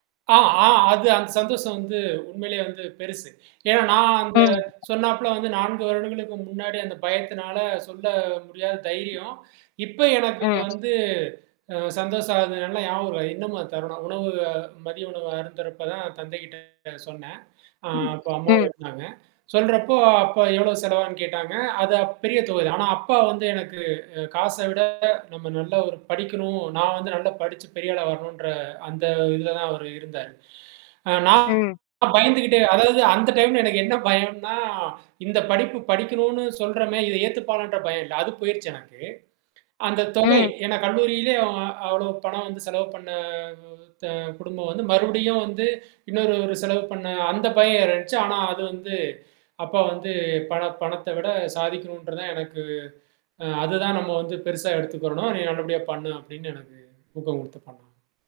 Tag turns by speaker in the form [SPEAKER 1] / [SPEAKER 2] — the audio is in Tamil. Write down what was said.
[SPEAKER 1] ஆ ஆ அது, அந்த சந்தோஷம் வந்து உண்மையிலயே வந்து பெருசு. ஏன்னா நான் அந்த
[SPEAKER 2] ம்.
[SPEAKER 1] சொன்னாப்ல வந்து 4 வருடங்களுக்கு முன்னாடி அந்த பயத்தினால சொல்ல முடியாத தைரியம். இப்போ எனக்கு
[SPEAKER 2] ம்.
[SPEAKER 1] வந்து அ சந்தோஷம் அது நல்லா ஞாபகம், அ இன்னமும் அது தருணம் உணவு மதிய உணவு அருந்துறப்ப தான் தந்தைகிட்ட சொன்னேன். அ
[SPEAKER 2] ம்.
[SPEAKER 1] அப்ப அம்மாவும்
[SPEAKER 2] ம்.
[SPEAKER 1] இருந்தாங்க. சொல்றப்போ அப்பா எவ்ளோ செலவாகுன்னு கேட்டாங்க, அது அப் பெரிய தொகை தான். ஆனா அப்பா வந்து எனக்கு அ காச விட நம்ம நல்லா ஒரு படிக்கனும், நான் வந்து நல்லா படிச்சு பெரிய ஆளா வரனுன்ற அந்த இதில தான் அவரு இருந்தாரு. அ நான்
[SPEAKER 2] ம்.
[SPEAKER 1] பயந்துகிட்டே, அதாவது அந்த டைம்ல எனக்கு என்ன பயம்ன்னா இந்த படிப்பு படிக்கனுன்னு சொல்றமே, இத ஏத்துப்பாங்களான்ற பயம் இல்லை. அது போயிருச்சு எனக்கு. அந்தத் தொகை,
[SPEAKER 2] ம்.
[SPEAKER 1] ஏன்னா கல்லூரியிலே அவ்ளோ பணம் வந்து செலவு பண்ண த குடும்பம் வந்து மறுபடியும் வந்து இன்னொரு ஒரு செலவு பண்ண, அ அந்த பயம் இருந்துச்சு. ஆனா அது வந்து, அப்பா வந்து பண பணத்த விட சாதிக்கனுன்றதான் எனக்கு அ அது தான் நம்ம வந்து பெருசா எடுத்துக்குறணும். நீ நல்லபடியா பண்ணு, அப்டின்னு எனக்கு ஊக்கம் குடுத்து பண்ணாங்க.